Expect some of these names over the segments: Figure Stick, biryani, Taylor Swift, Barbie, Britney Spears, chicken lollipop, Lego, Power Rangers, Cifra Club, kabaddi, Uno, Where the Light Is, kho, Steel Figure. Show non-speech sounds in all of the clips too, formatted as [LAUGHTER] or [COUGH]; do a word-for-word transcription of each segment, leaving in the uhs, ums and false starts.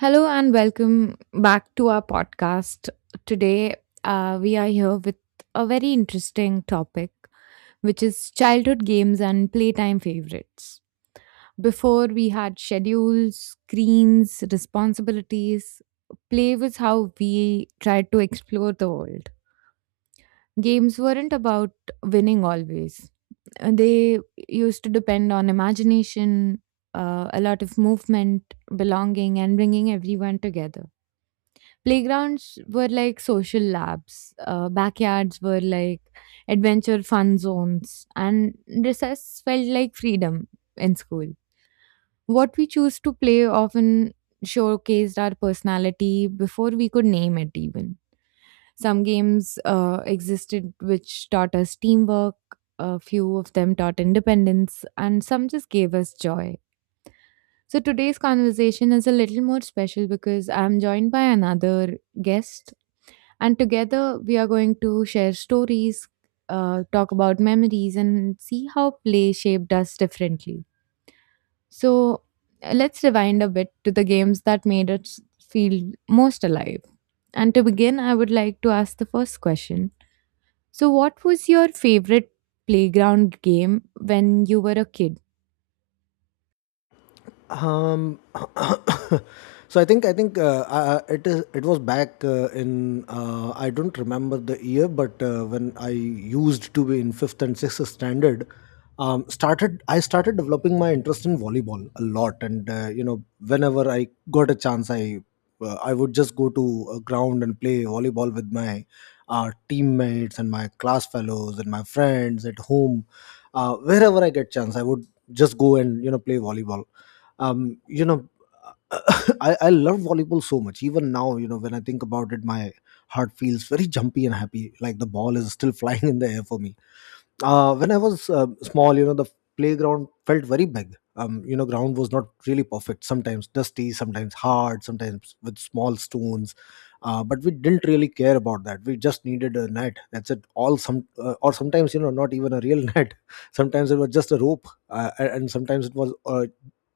Hello and welcome back to our podcast. Today, uh, we are here with a very interesting topic, which is childhood games and playtime favorites. Before, we had schedules, screens, responsibilities. Play was how we tried to explore the world. Games weren't about winning always. Uh, they used to depend on imagination, uh, a lot of movement, belonging, and bringing everyone together. Playgrounds were like social labs, uh, backyards were like adventure fun zones, and recess felt like freedom in school. What we choose to play often showcased our personality before we could name it, even. Some games uh, existed which taught us teamwork, a few of them taught independence, and some just gave us joy. So today's conversation is a little more special because I'm joined by another guest and together, we are going to share stories, uh, talk about memories, and see how play shaped us differently. So, uh, let's rewind a bit to the games that made us feel most alive. And to begin, I would like to ask the first question. So, what was your favorite playground game when you were a kid? Um, [COUGHS] so I think I think uh, uh, it is it was back uh, in, uh, I don't remember the year, but uh, when I used to be in fifth and sixth standard, um, started I started developing my interest in volleyball a lot, and uh, you know whenever I got a chance, I uh, I would just go to a ground and play volleyball with my uh, teammates and my class fellows and my friends at home. Uh, wherever I get chance, I would just go and you know play volleyball um, you know, [COUGHS] [LAUGHS] I, I love volleyball so much. Even now, you know, when I think about it, my heart feels very jumpy and happy, like the ball is still [LAUGHS] flying in the air for me uh, when I was uh, small. You know, the playground felt very big. Um, you know, ground was not really perfect. Sometimes dusty, sometimes hard, sometimes with small stones. Uh, but we didn't really care about that. We just needed a net. That's it. All some uh, or sometimes, you know not even a real [LAUGHS] net. Sometimes it was just a rope, uh, a- and sometimes it was uh,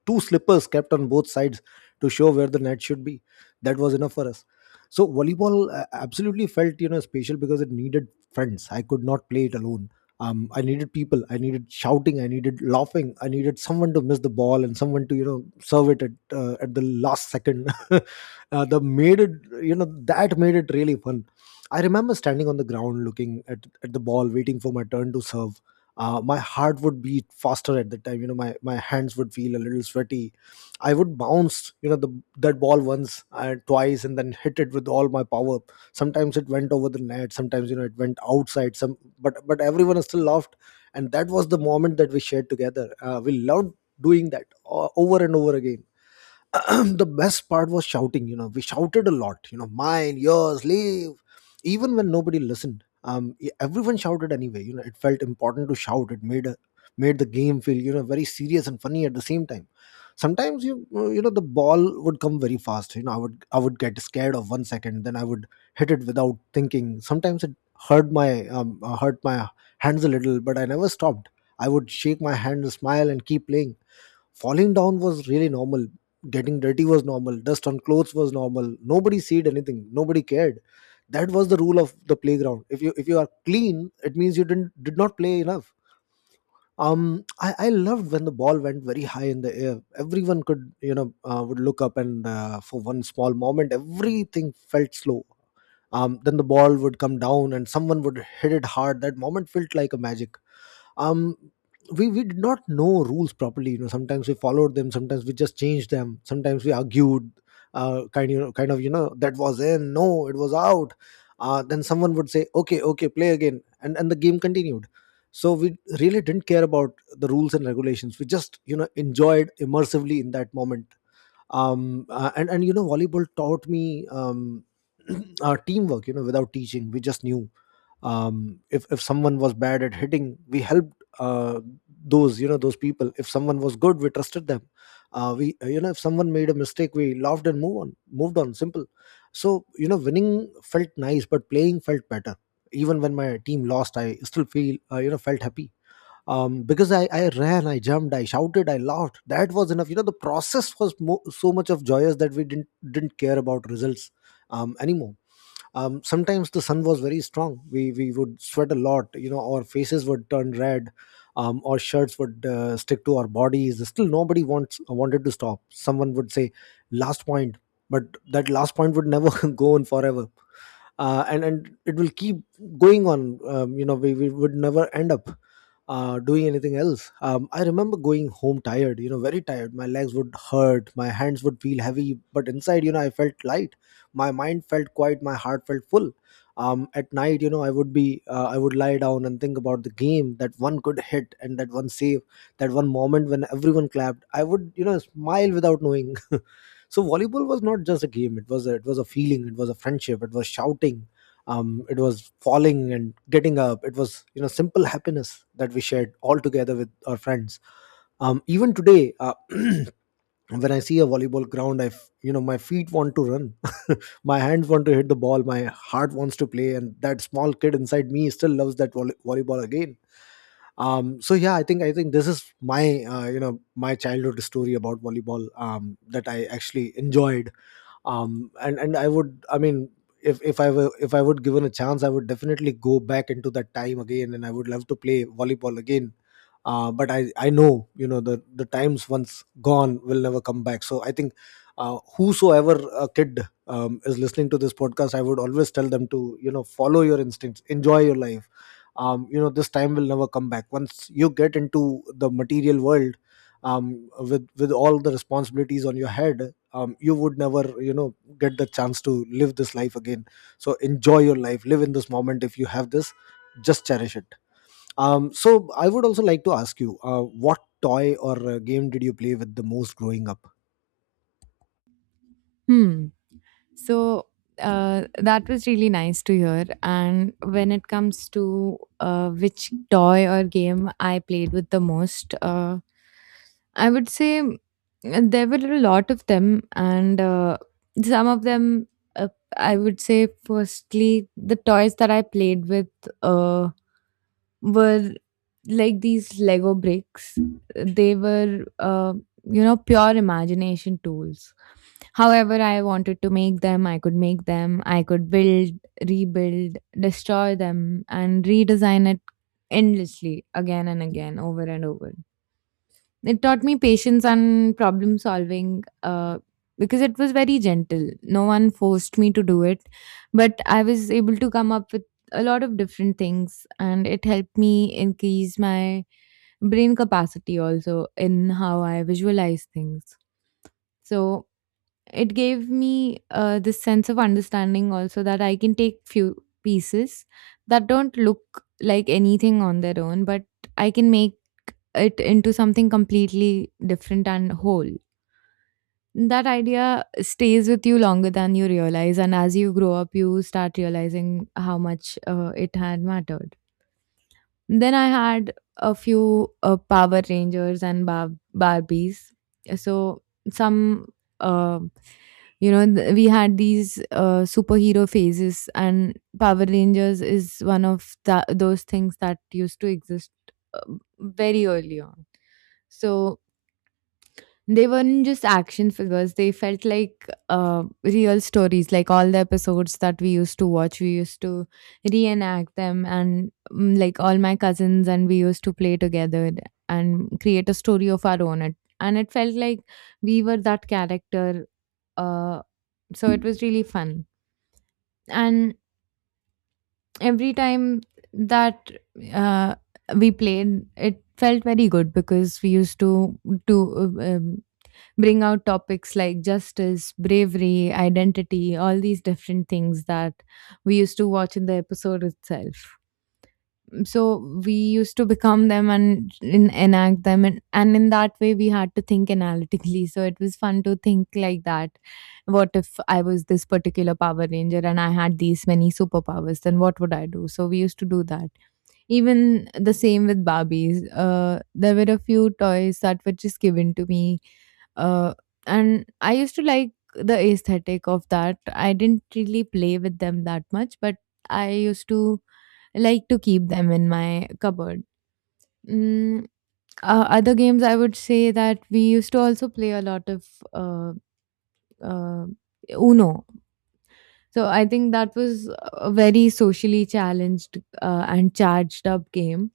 two slippers kept on both sides to show where the net should be. That was enough for us. So volleyball uh, absolutely felt you know special because it needed friends. I could not play it alone. Um, i needed people, I needed shouting, I needed laughing, I needed someone to miss the ball and someone to you know serve it at, uh, at the last second. [LAUGHS] uh, the made it you know that made it really fun. I remember standing on the ground looking at, at the ball, waiting for my turn to serve. Uh, my heart would beat faster at the time. you know my, my hands would feel a little sweaty. I would bounce you know the that ball once and twice and then hit it with all my power. Sometimes it went over the net, sometimes you know it went outside some, but but everyone still laughed, and that was the moment that we shared together. Uh, we loved doing that o- over and over again. [CLEARS THROAT] The best part was shouting. You know we shouted a lot. You know mine, yours, leave, even when nobody listened. Um e- everyone shouted anyway. You know it felt important to shout. It made a, made the game feel you know very serious and funny at the same time. Sometimes, you uh, you know the ball would come very fast. You know i would i would get scared of one second, then I would hit it without thinking. Sometimes it hurt my um, uh, hurt my hands a little, but I never stopped. I would shake my hand, smile and keep playing. Falling down was really normal. Getting dirty was normal. Dust on clothes was normal. Nobody said anything. Nobody cared. That was the rule of the playground: if you if you are clean, it means you didn't did not play enough. Um i i loved when the ball went very high in the air. Everyone could you know uh, would look up, and uh, for one small moment everything felt slow. Um then the ball would come down and someone would hit it hard. That moment felt like a magic. Um we, we did not know rules properly. You know sometimes we followed them, sometimes we just changed them, sometimes we argued, uh, kind you know, kind of you know That was in, no, it was out. Uh, then someone would say, okay, okay, play again, and and the game continued. So we really didn't care about the rules and regulations. We just you know enjoyed immersively in that moment. Um uh, and and you know volleyball taught me um [CLEARS THROAT] uh, teamwork. You know without teaching, we just knew. Um, if if someone was bad at hitting, we helped uh, those you know those people. If someone was good, we trusted them. Uh, we uh, you know if someone made a mistake, we laughed and move on moved on. Simple. So you know winning felt nice, but playing felt better. Even when my team lost, I still feel uh, you know felt happy, um, because I, I ran, I jumped, I shouted, I laughed. That was enough. You know, the process was mo- so much of joyous that we didn't didn't care about results um, anymore. Um, sometimes the sun was very strong, we we would sweat a lot, you know our faces would turn red. Um, our shirts would uh, stick to our bodies. Still, nobody wants wanted to stop. Someone would say, last point, but that last point would never [LAUGHS] go on forever. Uh, and and it will keep going on. Um, you know, we, we would never end up uh, doing anything else. Um, I remember going home tired. You know, very tired. My legs would hurt. My hands would feel heavy. But inside, you know, I felt light. My mind felt quiet. My heart felt full. Um, at night, you know, I would be, uh, I would lie down and think about the game, that one could hit and that one save, that one moment when everyone clapped. I would, you know, smile without knowing. So volleyball was not just a game, it was a, it was a feeling, it was a friendship, it was shouting. Um, it was falling and getting up. It was you know simple happiness that we shared all together with our friends. Um, even today, uh, [CLEARS THROAT] when I see a volleyball ground, I f- you know my feet want to run. [LAUGHS] My hands want to hit the ball, my heart wants to play, and that small kid inside me still loves that volley- volleyball again. Um, so yeah, i think i think this is my uh, you know my childhood story about volleyball, um, that I actually enjoyed. Um and and I would I mean, if if I were if I would given a chance, I would definitely go back into that time again, and I would love to play volleyball again. Uh, but I, I know, you know the the times once gone will never come back, so I think uh, whosoever a kid um, is listening to this podcast, I would always tell them to you know follow your instincts, enjoy your life. Um, you know this time will never come back once you get into the material world, um, with with all the responsibilities on your head. Um, you would never you know get the chance to live this life again. So enjoy your life, live in this moment. If you have this, just cherish it. Um, so I would also like to ask you, uh, what toy or uh, game did you play with the most growing up? Hmm. So, uh, that was really nice to hear. And when it comes to uh, which toy or game I played with the most, uh, I would say, mm, there were a lot of them, and uh, some of them. Uh, I would say, firstly, the toys that I played with uh, were like these Lego bricks. They were, uh, you know, pure imagination tools. However, I wanted to make them, I could make them, I could build, rebuild, destroy them, and redesign it endlessly again and again, over and over. It taught me patience and problem solving, uh, because it was very gentle. No one forced me to do it, but I was able to come up with a lot of different things, and it helped me increase my brain capacity also in how I visualize things. So it gave me uh, this sense of understanding also that I can take few pieces that don't look like anything on their own, but I can make it into something completely different and whole. That idea stays with you longer than you realize, and as you grow up, you start realizing how much uh, it had mattered. Then I had a few uh, Power Rangers and Bar- Barbies. So some, uh, you know, th- we had these uh, superhero phases, and Power Rangers is one of tha- those things that used to exist uh, very early on. So they weren't just action figures, they felt like uh, real stories. Like all the episodes that we used to watch, we used to reenact them, and, mm, like all my cousins, and we used to play together and create a story of our own. It- And it felt like we were that character, uh, so it was really fun and every time that uh, we played it felt very good because we used to to uh, um, bring out topics like justice, bravery, identity, all these different things that we used to watch in the episode itself. So we used to become them and en- enact them, and, and in that way we had to think analytically, so it was fun to think like that. What if I was this particular Power Ranger and I had these many superpowers, then what would I do? So we used to do that. Even the same with Barbies. Uh, there were a few toys that were just given to me, uh, and I used to like the aesthetic of that. I didn't really play with them that much, but I used to like to keep them in my cupboard. Mm, uh, other games, I would say that we used to also play a lot of uh, uh, Uno. So I think that was a very socially challenged uh, and charged up game,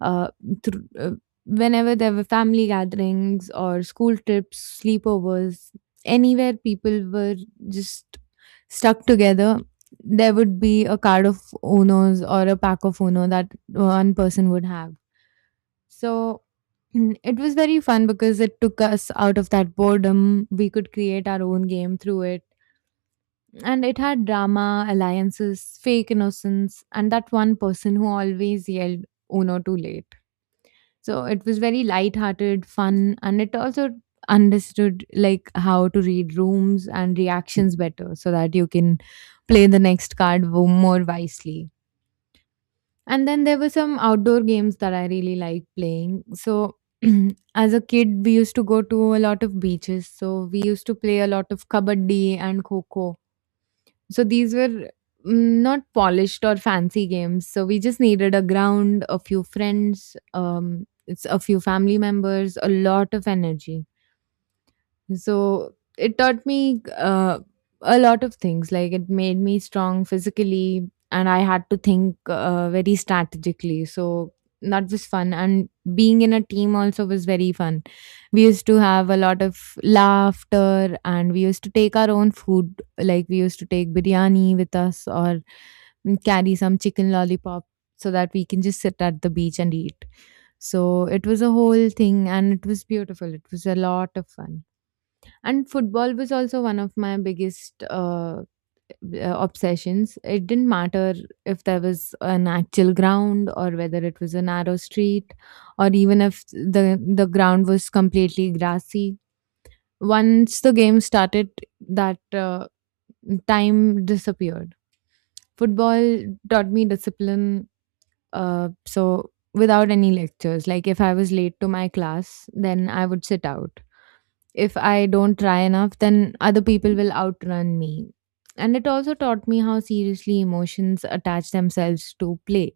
uh, thr uh, whenever there were family gatherings or school trips, sleepovers, anywhere people were just stuck together, there would be a card of Unos or a pack of Uno that one person would have. So [CLEARS THROAT] it was very fun because it took us out of that boredom. We could create our own game through it. And it had drama, alliances, fake innocence, and that one person who always yelled Uno too late. So it was very light-hearted, fun, and it also understood like how to read rooms and reactions better so that you can play the next card wo- more wisely. And then there were some outdoor games that I really liked playing. So [CLEARS THROAT] as a kid, we used to go to a lot of beaches. So we used to play a lot of kabaddi and kho. So these were, mm, not polished or fancy games. So we just needed a ground, a few friends, um, it's a few family members, a lot of energy. So it taught me uh, a lot of things. Like it made me strong physically, and I had to think uh, very strategically. So that was fun. And being in a team also was very fun. We used to have a lot of laughter, and we used to take our own food. Like we used to take biryani with us, or carry some chicken lollipop so that we can just sit at the beach and eat. So it was a whole thing, and it was beautiful. It was a lot of fun. And football was also one of my biggest uh, uh, obsessions. It didn't matter if there was an actual ground or whether it was a narrow street or even if the the ground was completely grassy. Once the game started, that, uh, time disappeared. Football taught me discipline. Uh, so without any lectures, like if I was late to my class, then I would sit out. If I don't try enough, then other people will outrun me. And it also taught me how seriously emotions attach themselves to play.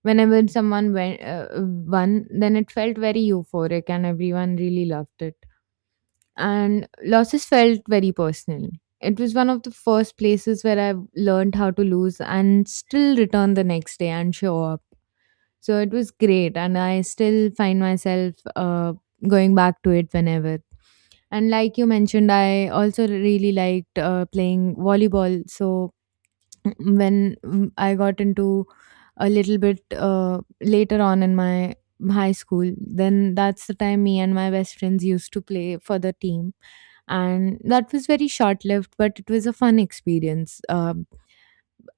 Whenever someone went, uh, won, then it felt very euphoric and everyone really loved it. And losses felt very personal. It was one of the first places where I learned how to lose and still return the next day and show up. So it was great, and I still find myself uh, going back to it whenever. And like you mentioned, I also really liked uh, playing volleyball. So [CLEARS THROAT] when, mm, I got into a little bit uh, later on in my high school, then that's the time me and my best friends used to play for the team. And that was very short lived, but it was a fun experience. Um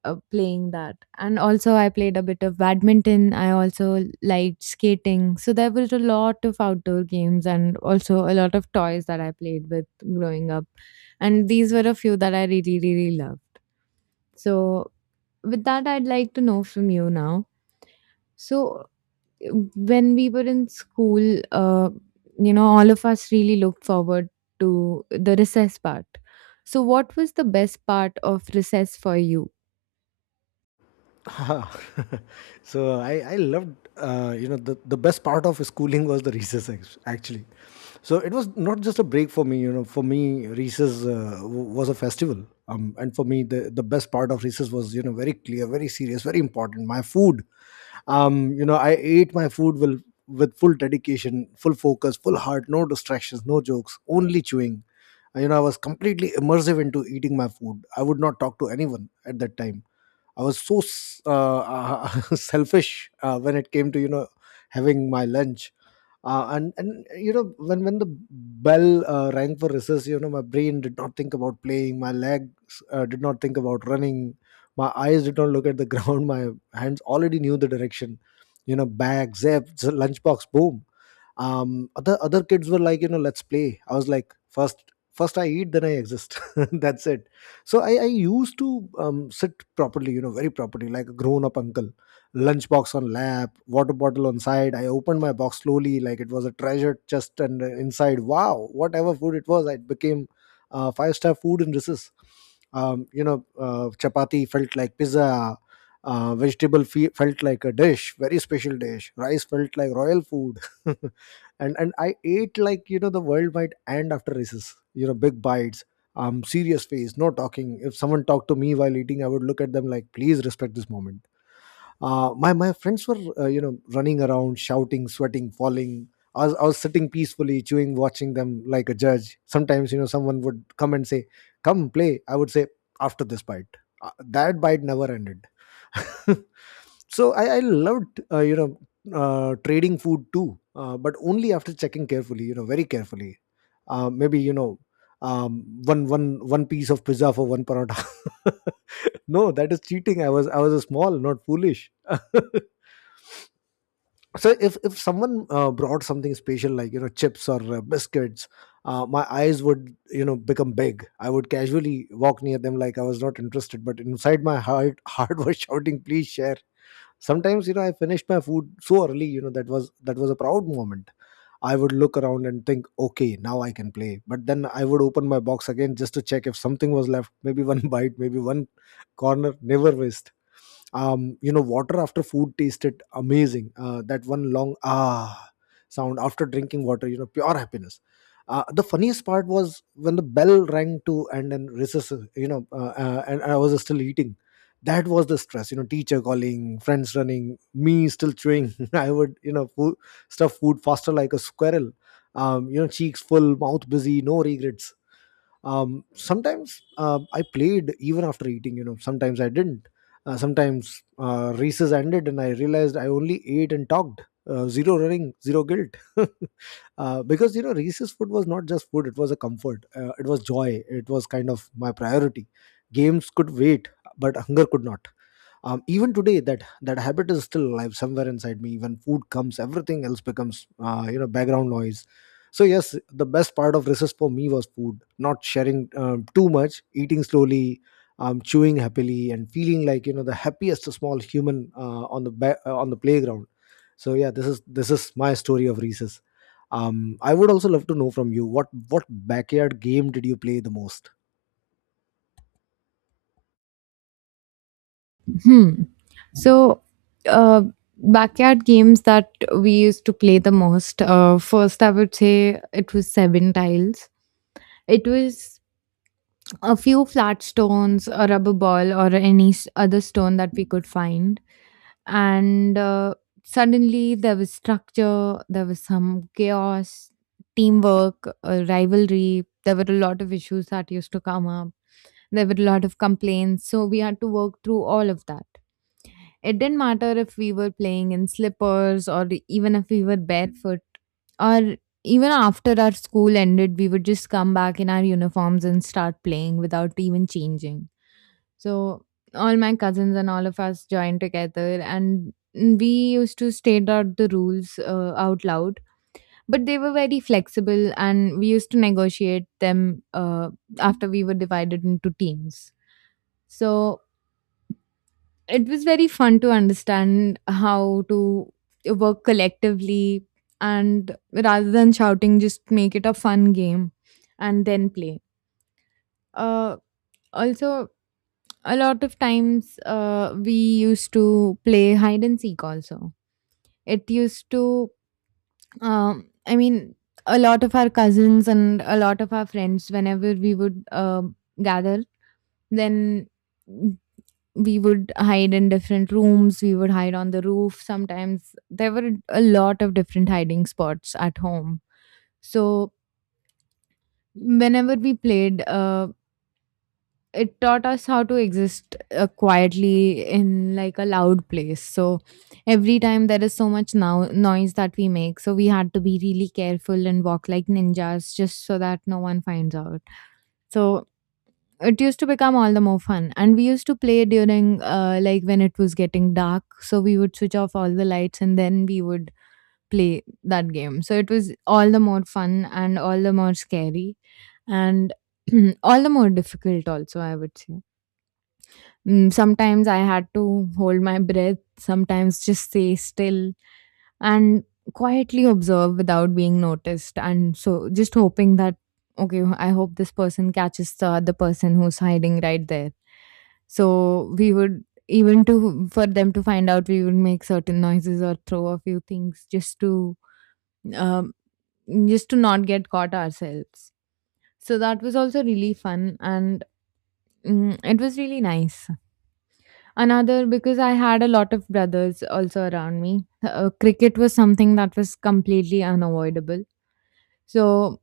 uh, playing that. And also, I played a bit of badminton. I also liked skating. So there was a lot of outdoor games and also a lot of toys that I played with growing up. And these were a few that I really, really loved. So, with that, I'd like to know from you now. So, uh, when we were in school, uh, you know, all of us really looked forward to the recess part. So, what was the best part of recess for you? Ah, [LAUGHS] so I, I loved, uh, you know the, the best part of schooling was the recess act- actually. So it was not just a break for me. You know for me, recess uh, w- was a festival, um, and for me the, the best part of recess was you know very clear, very serious, very important: my food. Um you know i ate my food will with full dedication, full focus, full heart, no distractions, no jokes, only chewing. Uh, you know i was completely immersive into eating my food. I would not talk to anyone at that time. I was so s- uh, [LAUGHS] selfish uh, when it came to you know having my lunch. Uh, and and you know when when the bell uh, rang for recess, you know my brain did not think about playing, my legs uh, did not think about running, my eyes did not look at the [LAUGHS] ground, my hands already knew the direction. You know bag, zip, z- [LAUGHS] lunchbox, boom. Um, other other kids were like, you know let's play. I was like, first, first I eat, then I exist. [LAUGHS] That's it. So I, I used to um, sit properly, you know, very properly, like a grown-up uncle. Lunchbox on lap, water bottle on side. I opened my box slowly, like it was a treasure chest, and uh, inside, wow, whatever food it was, it became uh, five-star food in recess. Um, you know, uh, chapati felt like pizza. Uh, vegetable fe- felt like a dish, very special dish. Rice felt like royal food. [LAUGHS] and and I ate like you know the world might end after races. You know, big bites, um, serious face, no talking. If someone talked to me while eating, I would look at them like, please respect this moment. Uh, my, my friends were, uh, you know, running around, shouting, sweating, falling. I was, I was sitting peacefully, chewing, watching them like a judge. Sometimes, you know, someone would come and say, come play. I would say, after this bite. Uh, that bite never ended. [LAUGHS] so I, I loved, uh, you know, uh, trading food too, uh, but only after checking carefully, you know, very carefully. Uh, maybe you know, um, one one one piece of pizza for one paratha. [LAUGHS] No, that is cheating. I was I was a small, not foolish. [LAUGHS] So if if someone uh, brought something special like, you know, chips or uh, biscuits, uh, my eyes would, you know, become big. I would casually walk near them like I was not interested, but inside my heart [LAUGHS] heart was shouting, "Please share." Sometimes, you know, I finished my food so early, you know, that was that was a proud moment. I would look around and think, okay, now I can play, but then I would open my box again just to check if something was left, maybe one [LAUGHS] bite, maybe one corner. Never waste. Um you know, water after food tasted amazing. Uh, that one long ah sound after drinking water, you know, pure happiness. Uh, the funniest part was when the bell rang to and then recess, you know uh, uh, and I was still eating. That was the stress, you know, teacher calling, friends running, me still chewing. [LAUGHS] I would, you know, food, stuff food faster like a squirrel. Um, you know, cheeks full, mouth busy, no regrets. Um, sometimes uh, I played even after eating, you know, sometimes I didn't. Uh, sometimes uh, races ended and I realized I only ate and talked. Uh, zero running, zero guilt. [LAUGHS] Uh, because, you know, Reese's food was not just food; it was a comfort. Uh, it was joy. It was kind of my priority. Games could wait, but hunger could not. Um, even today, that that habit is still alive somewhere inside me. When food comes, everything else becomes, uh, you know, background noise. So yes, the best part of recess for me was food, not sharing, um, too much eating slowly, um, chewing happily and feeling like, you know, the happiest small human uh, on the ba- uh, on the playground. So yeah, this is this is my story of recess. um, I would also love to know from you, what what backyard game did you play the most? Hmm. So, uh, backyard games that we used to play the most. Uh, first, I would say it was seven tiles. It was a few flat stones, a rubber ball, or any s- other stone that we could find. And uh, suddenly there was structure, there was some chaos, teamwork, uh, rivalry. There were a lot of issues that used to come up. There were a lot of complaints. So, we had to work through all of that. It didn't matter if we were playing in slippers or even if we were barefoot. Or even after our school ended, we would just come back in our uniforms and start playing without even changing. So all my cousins and all of us joined together and we used to state out the rules uh, out loud, but they were very flexible and we used to negotiate them, uh, after we were divided into teams. So it was very fun to understand how to work collectively and rather than shouting just make it a fun game and then play. uh, also a lot of times uh, we used to play hide and seek also. It used to, um, i mean a lot of our cousins and a lot of our friends whenever we would uh, gather, then we would hide in different rooms, we would hide on the roof sometimes. There were a lot of different hiding spots at home. So, whenever we played, uh, it taught us how to exist uh, quietly in like a loud place. So, every time there is so much now noise that we make, so we had to be really careful and walk like ninjas just so that no one finds out. So, it used to become all the more fun, and we used to play during uh, like when it was getting dark. So we would switch off all the lights and then we would play that game. So it was all the more fun and all the more scary and [CLEARS THROAT] all the more difficult also, I would say. Mm, sometimes I had to hold my breath, sometimes just stay still and quietly observe without being noticed, and so just hoping that, okay, I hope this person catches the other person who's hiding right there. So we would, even to for them to find out, we would make certain noises or throw a few things just to um, just to not get caught ourselves. So that was also really fun. And mm, it was really nice. Another, because I had a lot of brothers also around me, uh, cricket was something that was completely unavoidable. So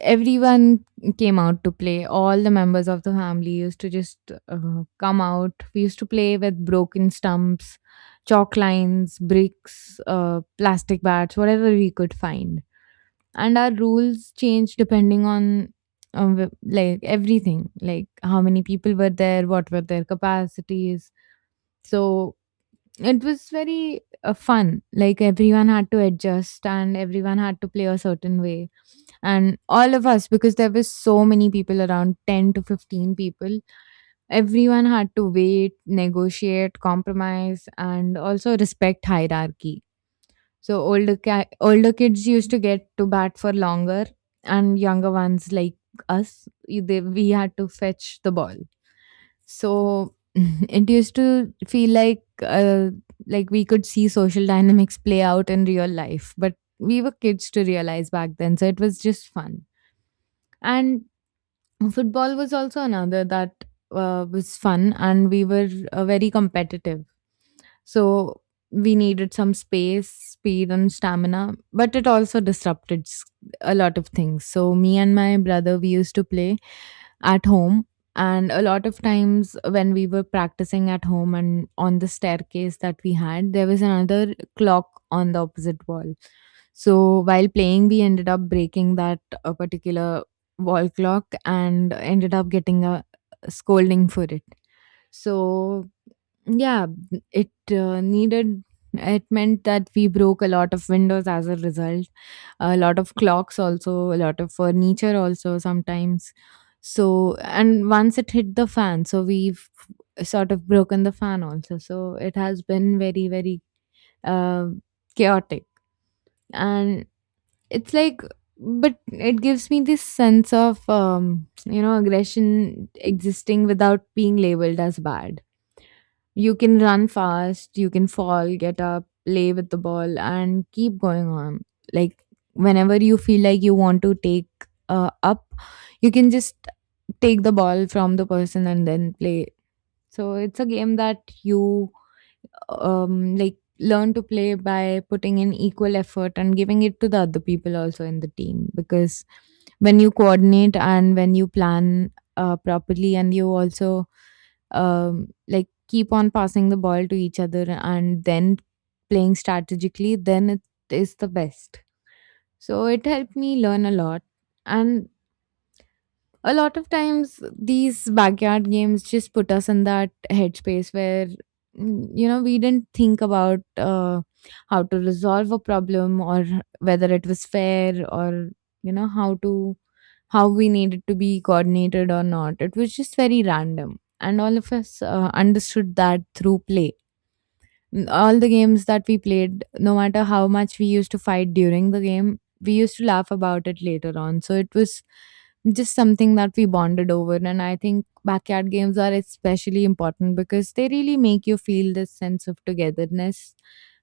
everyone came out to play. All the members of the family used to just uh, come out. We used to play with broken stumps, chalk lines, bricks, uh, plastic bats, whatever we could find. And our rules changed depending on, um, w- like, everything, like how many people were there, what were their capacities. So it was very uh, fun. Like everyone had to adjust and everyone had to play a certain way, and all of us, because there were so many people, around ten to fifteen people, everyone had to wait, negotiate, compromise, and also respect hierarchy. So older ki- older kids used to get to bat for longer, and younger ones, like us, y- they, we had to fetch the ball. So [LAUGHS] it used to feel like, uh, like, we could see social dynamics play out in real life, but we were kids to realize back then, so it was just fun. And football was also another that, uh, was fun, and we were uh, very competitive. So we needed some space, speed, and stamina, but it also disrupted s- a lot of things. So me and my brother, we used to play at home. And a lot of times when we were practicing at home and on the staircase that we had, there was another clock on the opposite wall. So while playing, we ended up breaking that uh, particular wall clock and ended up getting a scolding for it. So yeah, it uh, needed it meant that we broke a lot of windows as a result, a lot of clocks also, a lot of furniture also sometimes. So, and once it hit the fan, so we've sort of broken the fan also. So it has been very, very uh, chaotic. And it's like, but it gives me this sense of, um, you know, aggression existing without being labeled as bad. You can run fast, you can fall, get up, play with the ball, and keep going on. Like, whenever you feel like you want to take uh, up, you can just take the ball from the person and then play. So it's a game that you, um, like, learn to play by putting in equal effort and giving it to the other people also in the team, because when you coordinate and when you plan uh, properly, and you also, um, like, keep on passing the ball to each other, and then playing strategically, then it is the best. So it helped me learn a lot. And a lot of times these backyard games just put us in that headspace where, mm, you know, we didn't think about, uh, how to resolve a problem, or whether it was fair, or, you know, how to, how we needed to be coordinated or not. It was just very random, and all of us uh, understood that through play. N- all the games that we played, no matter how much we used to fight during the game, we used to laugh about it later on. So it was just something that we bonded over. And I think backyard games are especially important because they really make you feel this sense of togetherness.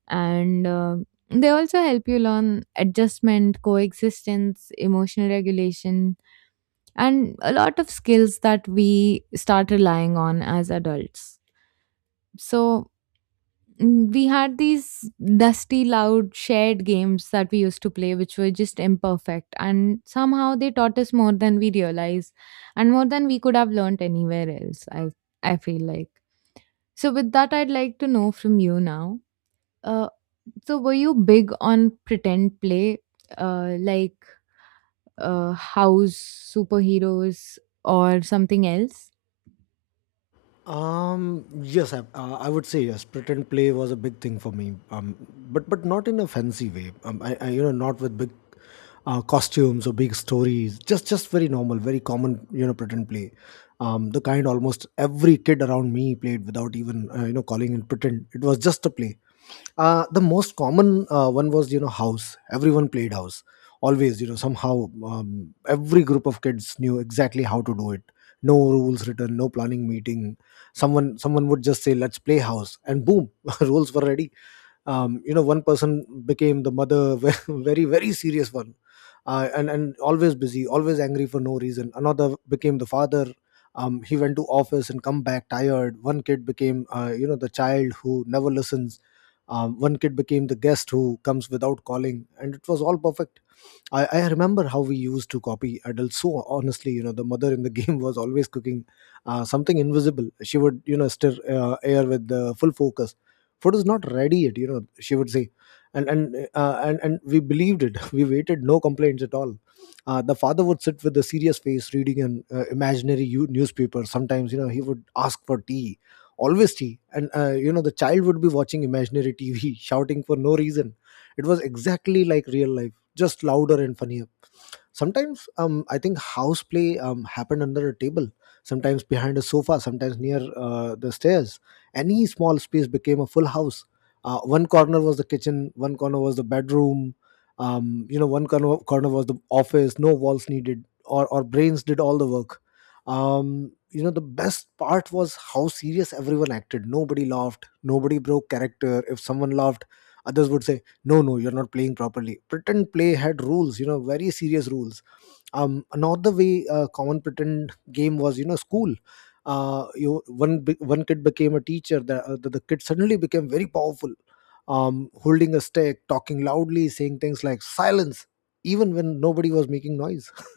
And uh, they also help you learn adjustment, coexistence, emotional regulation, and a lot of skills that we start relying on as adults. So, mm, we had these dusty, loud, shared games that we used to play, which were just imperfect. And somehow they taught us more than we realized, and more than we could have learned anywhere else, I, I feel like. So, with that, I'd like to know from you now. Uh, so, were you big on pretend play, uh, like, uh, house, superheroes, or something else? Um, yes, I, uh, I would say yes. Pretend play was a big thing for me, um, but but not in a fancy way. Um, I, I you know, not with big uh, costumes or big stories. Just just very normal, very common. You know, pretend play. Um, the kind almost every kid around me played without even, uh, you know, calling it pretend. It was just a play. Uh, the most common uh, one was, you know, house. Everyone played house. Always, you know, somehow, um, every group of kids knew exactly how to do it. No rules written, no planning meeting, someone someone would just say, let's play house, and boom, [LAUGHS] rules were ready. Um, you know, one person became the mother, [LAUGHS] very very serious one, uh, and and always busy, always angry for no reason. Another became the father. Um, he went to office and come back tired. One kid became, uh, you know, the child who never listens. Um, one kid became the guest who comes without calling, and it was all perfect. I, I remember how we used to copy adults so honestly. You know, the mother in the [LAUGHS] game was always cooking uh, something invisible. She would, you know, stir uh, air with the full focus. Food is not ready yet, you know, she would say, and and uh, and, and we believed it. [LAUGHS] We waited, no complaints at all. Uh, the father would sit with a serious face, reading an uh, imaginary u- newspaper. Sometimes, you know, he would ask for tea, always tea. And uh, you know, the child would be watching imaginary tv, [LAUGHS] shouting for no reason. It was exactly like real life, just louder and funnier. Sometimes, um, I think house play um, happened under a table, sometimes behind a sofa, sometimes near uh, the stairs. Any small space became a full house. Uh, one corner was the kitchen, one corner was the bedroom, um, you know, one corner, corner was the office. No walls needed, or, or brains did all the work. Um, you know, the best part was how serious everyone acted. Nobody laughed, nobody broke character. If someone laughed, others would say, no no you're not playing properly. Pretend play had rules, you know, very serious rules. Um another way uh, common pretend game was, you know, school. uh you One bi- one kid became a teacher. The, uh, the the kid suddenly became very powerful, um, holding a stick, talking loudly, saying things like silence, even when nobody was making noise. [LAUGHS]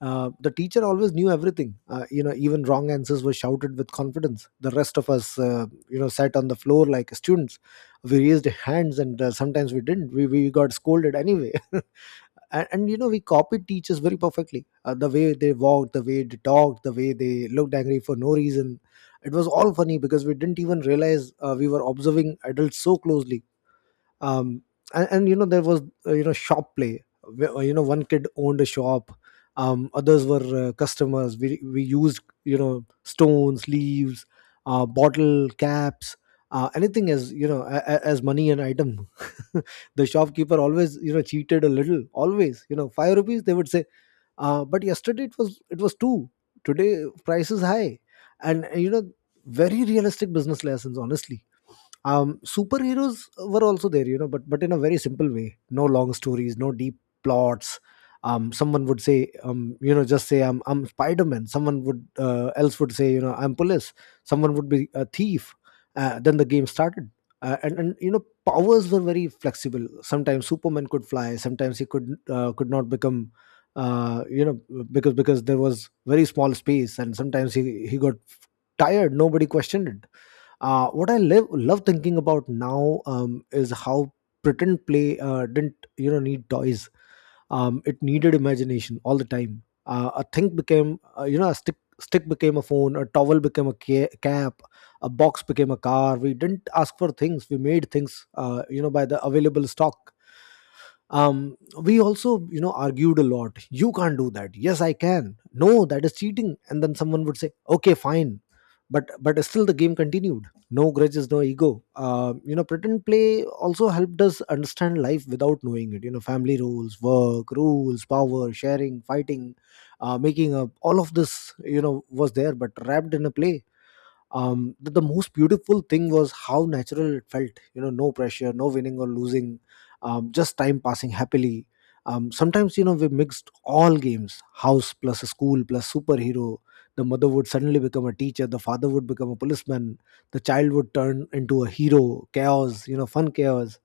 uh, The teacher always knew everything. Uh, you know, even wrong answers were shouted with confidence. The rest of us, uh, you know, sat on the floor like students. We raised hands and uh, sometimes we didn't. We, we got scolded anyway. [LAUGHS] and, and you know, we copied teachers very perfectly, uh, the way they walked, the way they talked, the way they looked angry for no reason. It was all funny because we didn't even realize uh, we were observing adults so closely. um and, and you know, there was, uh, you know, shop play, where, uh, you know, one kid owned a shop, um others were uh, customers. We we used, you know, stones, leaves, uh bottle caps, uh, anything as, you know, a, a- as money and item. [LAUGHS] The shopkeeper always, you know, cheated a little. Always, you know, five rupees they would say, uh, but yesterday it was it was two, today price is high. And, uh, you know, very realistic business lessons honestly. Um superheroes were also there, you know, but but in a very simple way, no long stories, no deep plots. Um someone would say, um you know, just say, i'm i'm Spider-Man. Someone would uh, else would say, you know, I'm police. Someone would be a thief. Uh, then the game started. uh, and and you know, powers were very flexible. Sometimes Superman could fly, sometimes he could uh, could not become, uh, you know, because because there was very small space, and sometimes he he got tired. Nobody questioned it. Uh, what I live, love thinking about now, um, is how pretend play uh, didn't, you know, need toys. Um, it needed imagination all the time. Uh, a thing became, uh, you know, a stick. Stick became a phone, a towel became a ca- cap, a box became a car. We didn't ask for things; we made things, uh, you know, by the available stock. Um we also, you know, argued a lot. You can't do that. Yes, I can. No, that is cheating. And then someone would say, okay fine, but but still the game continued. No grudges, no ego. Uh, you know, pretend play also helped us understand life without knowing it. You know, family rules, work rules, power sharing, fighting, uh, making up, all of this, you know, was there, but wrapped in a play. um the, the most beautiful thing was how natural it felt. You know, no pressure, no winning or losing, um, just time passing happily. Um, sometimes, you know, we mixed all games, house plus school plus superhero. The mother would suddenly become a teacher, the father would become a policeman, the child would turn into a hero. Chaos, you know, fun chaos.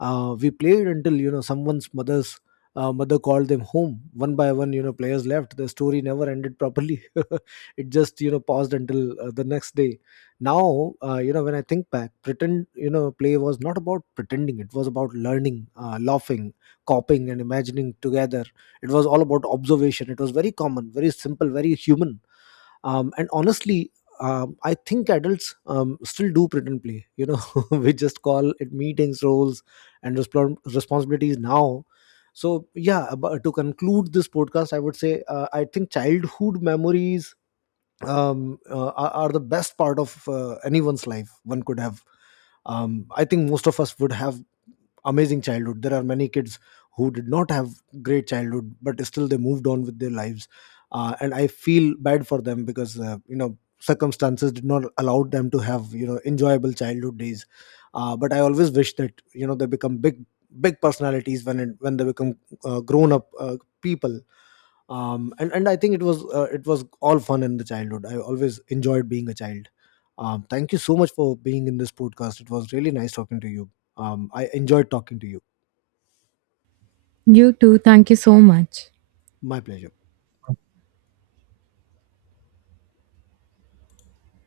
uh, We played until, you know, someone's mother's uh, mother called them home. One by one, you know, players left. The story never ended properly. [LAUGHS] It just, you know, paused until uh, the next day. Now, uh, you know, when I think back, pretend, you know, play was not about pretending. It was about learning, uh, laughing, copying and imagining together. It was all about observation. It was very common, very simple, very human. Um, and honestly, um, I think adults um, still do pretend play, you know. [LAUGHS] We just call it meetings, roles, and respon responsibilities now. So yeah, ab- to conclude this podcast, I would say, uh, I think childhood memories um, uh, are, are the best part of uh, anyone's life one could have. um, I think most of us would have amazing childhood. There are many kids who did not have great childhood, but still they moved on with their lives. Uh, and I feel bad for them because, uh, you know, circumstances did not allow them to have, you know, enjoyable childhood days. Uh, but I always wish that, you know, they become big big personalities when it, when they become uh, grown up uh, people. um and, and I think it was, uh, it was all fun in the childhood. I always enjoyed being a child. Um thank you so much for being in this podcast. It was really nice talking to you. um I enjoyed talking to you. You too. Thank you so much. My pleasure.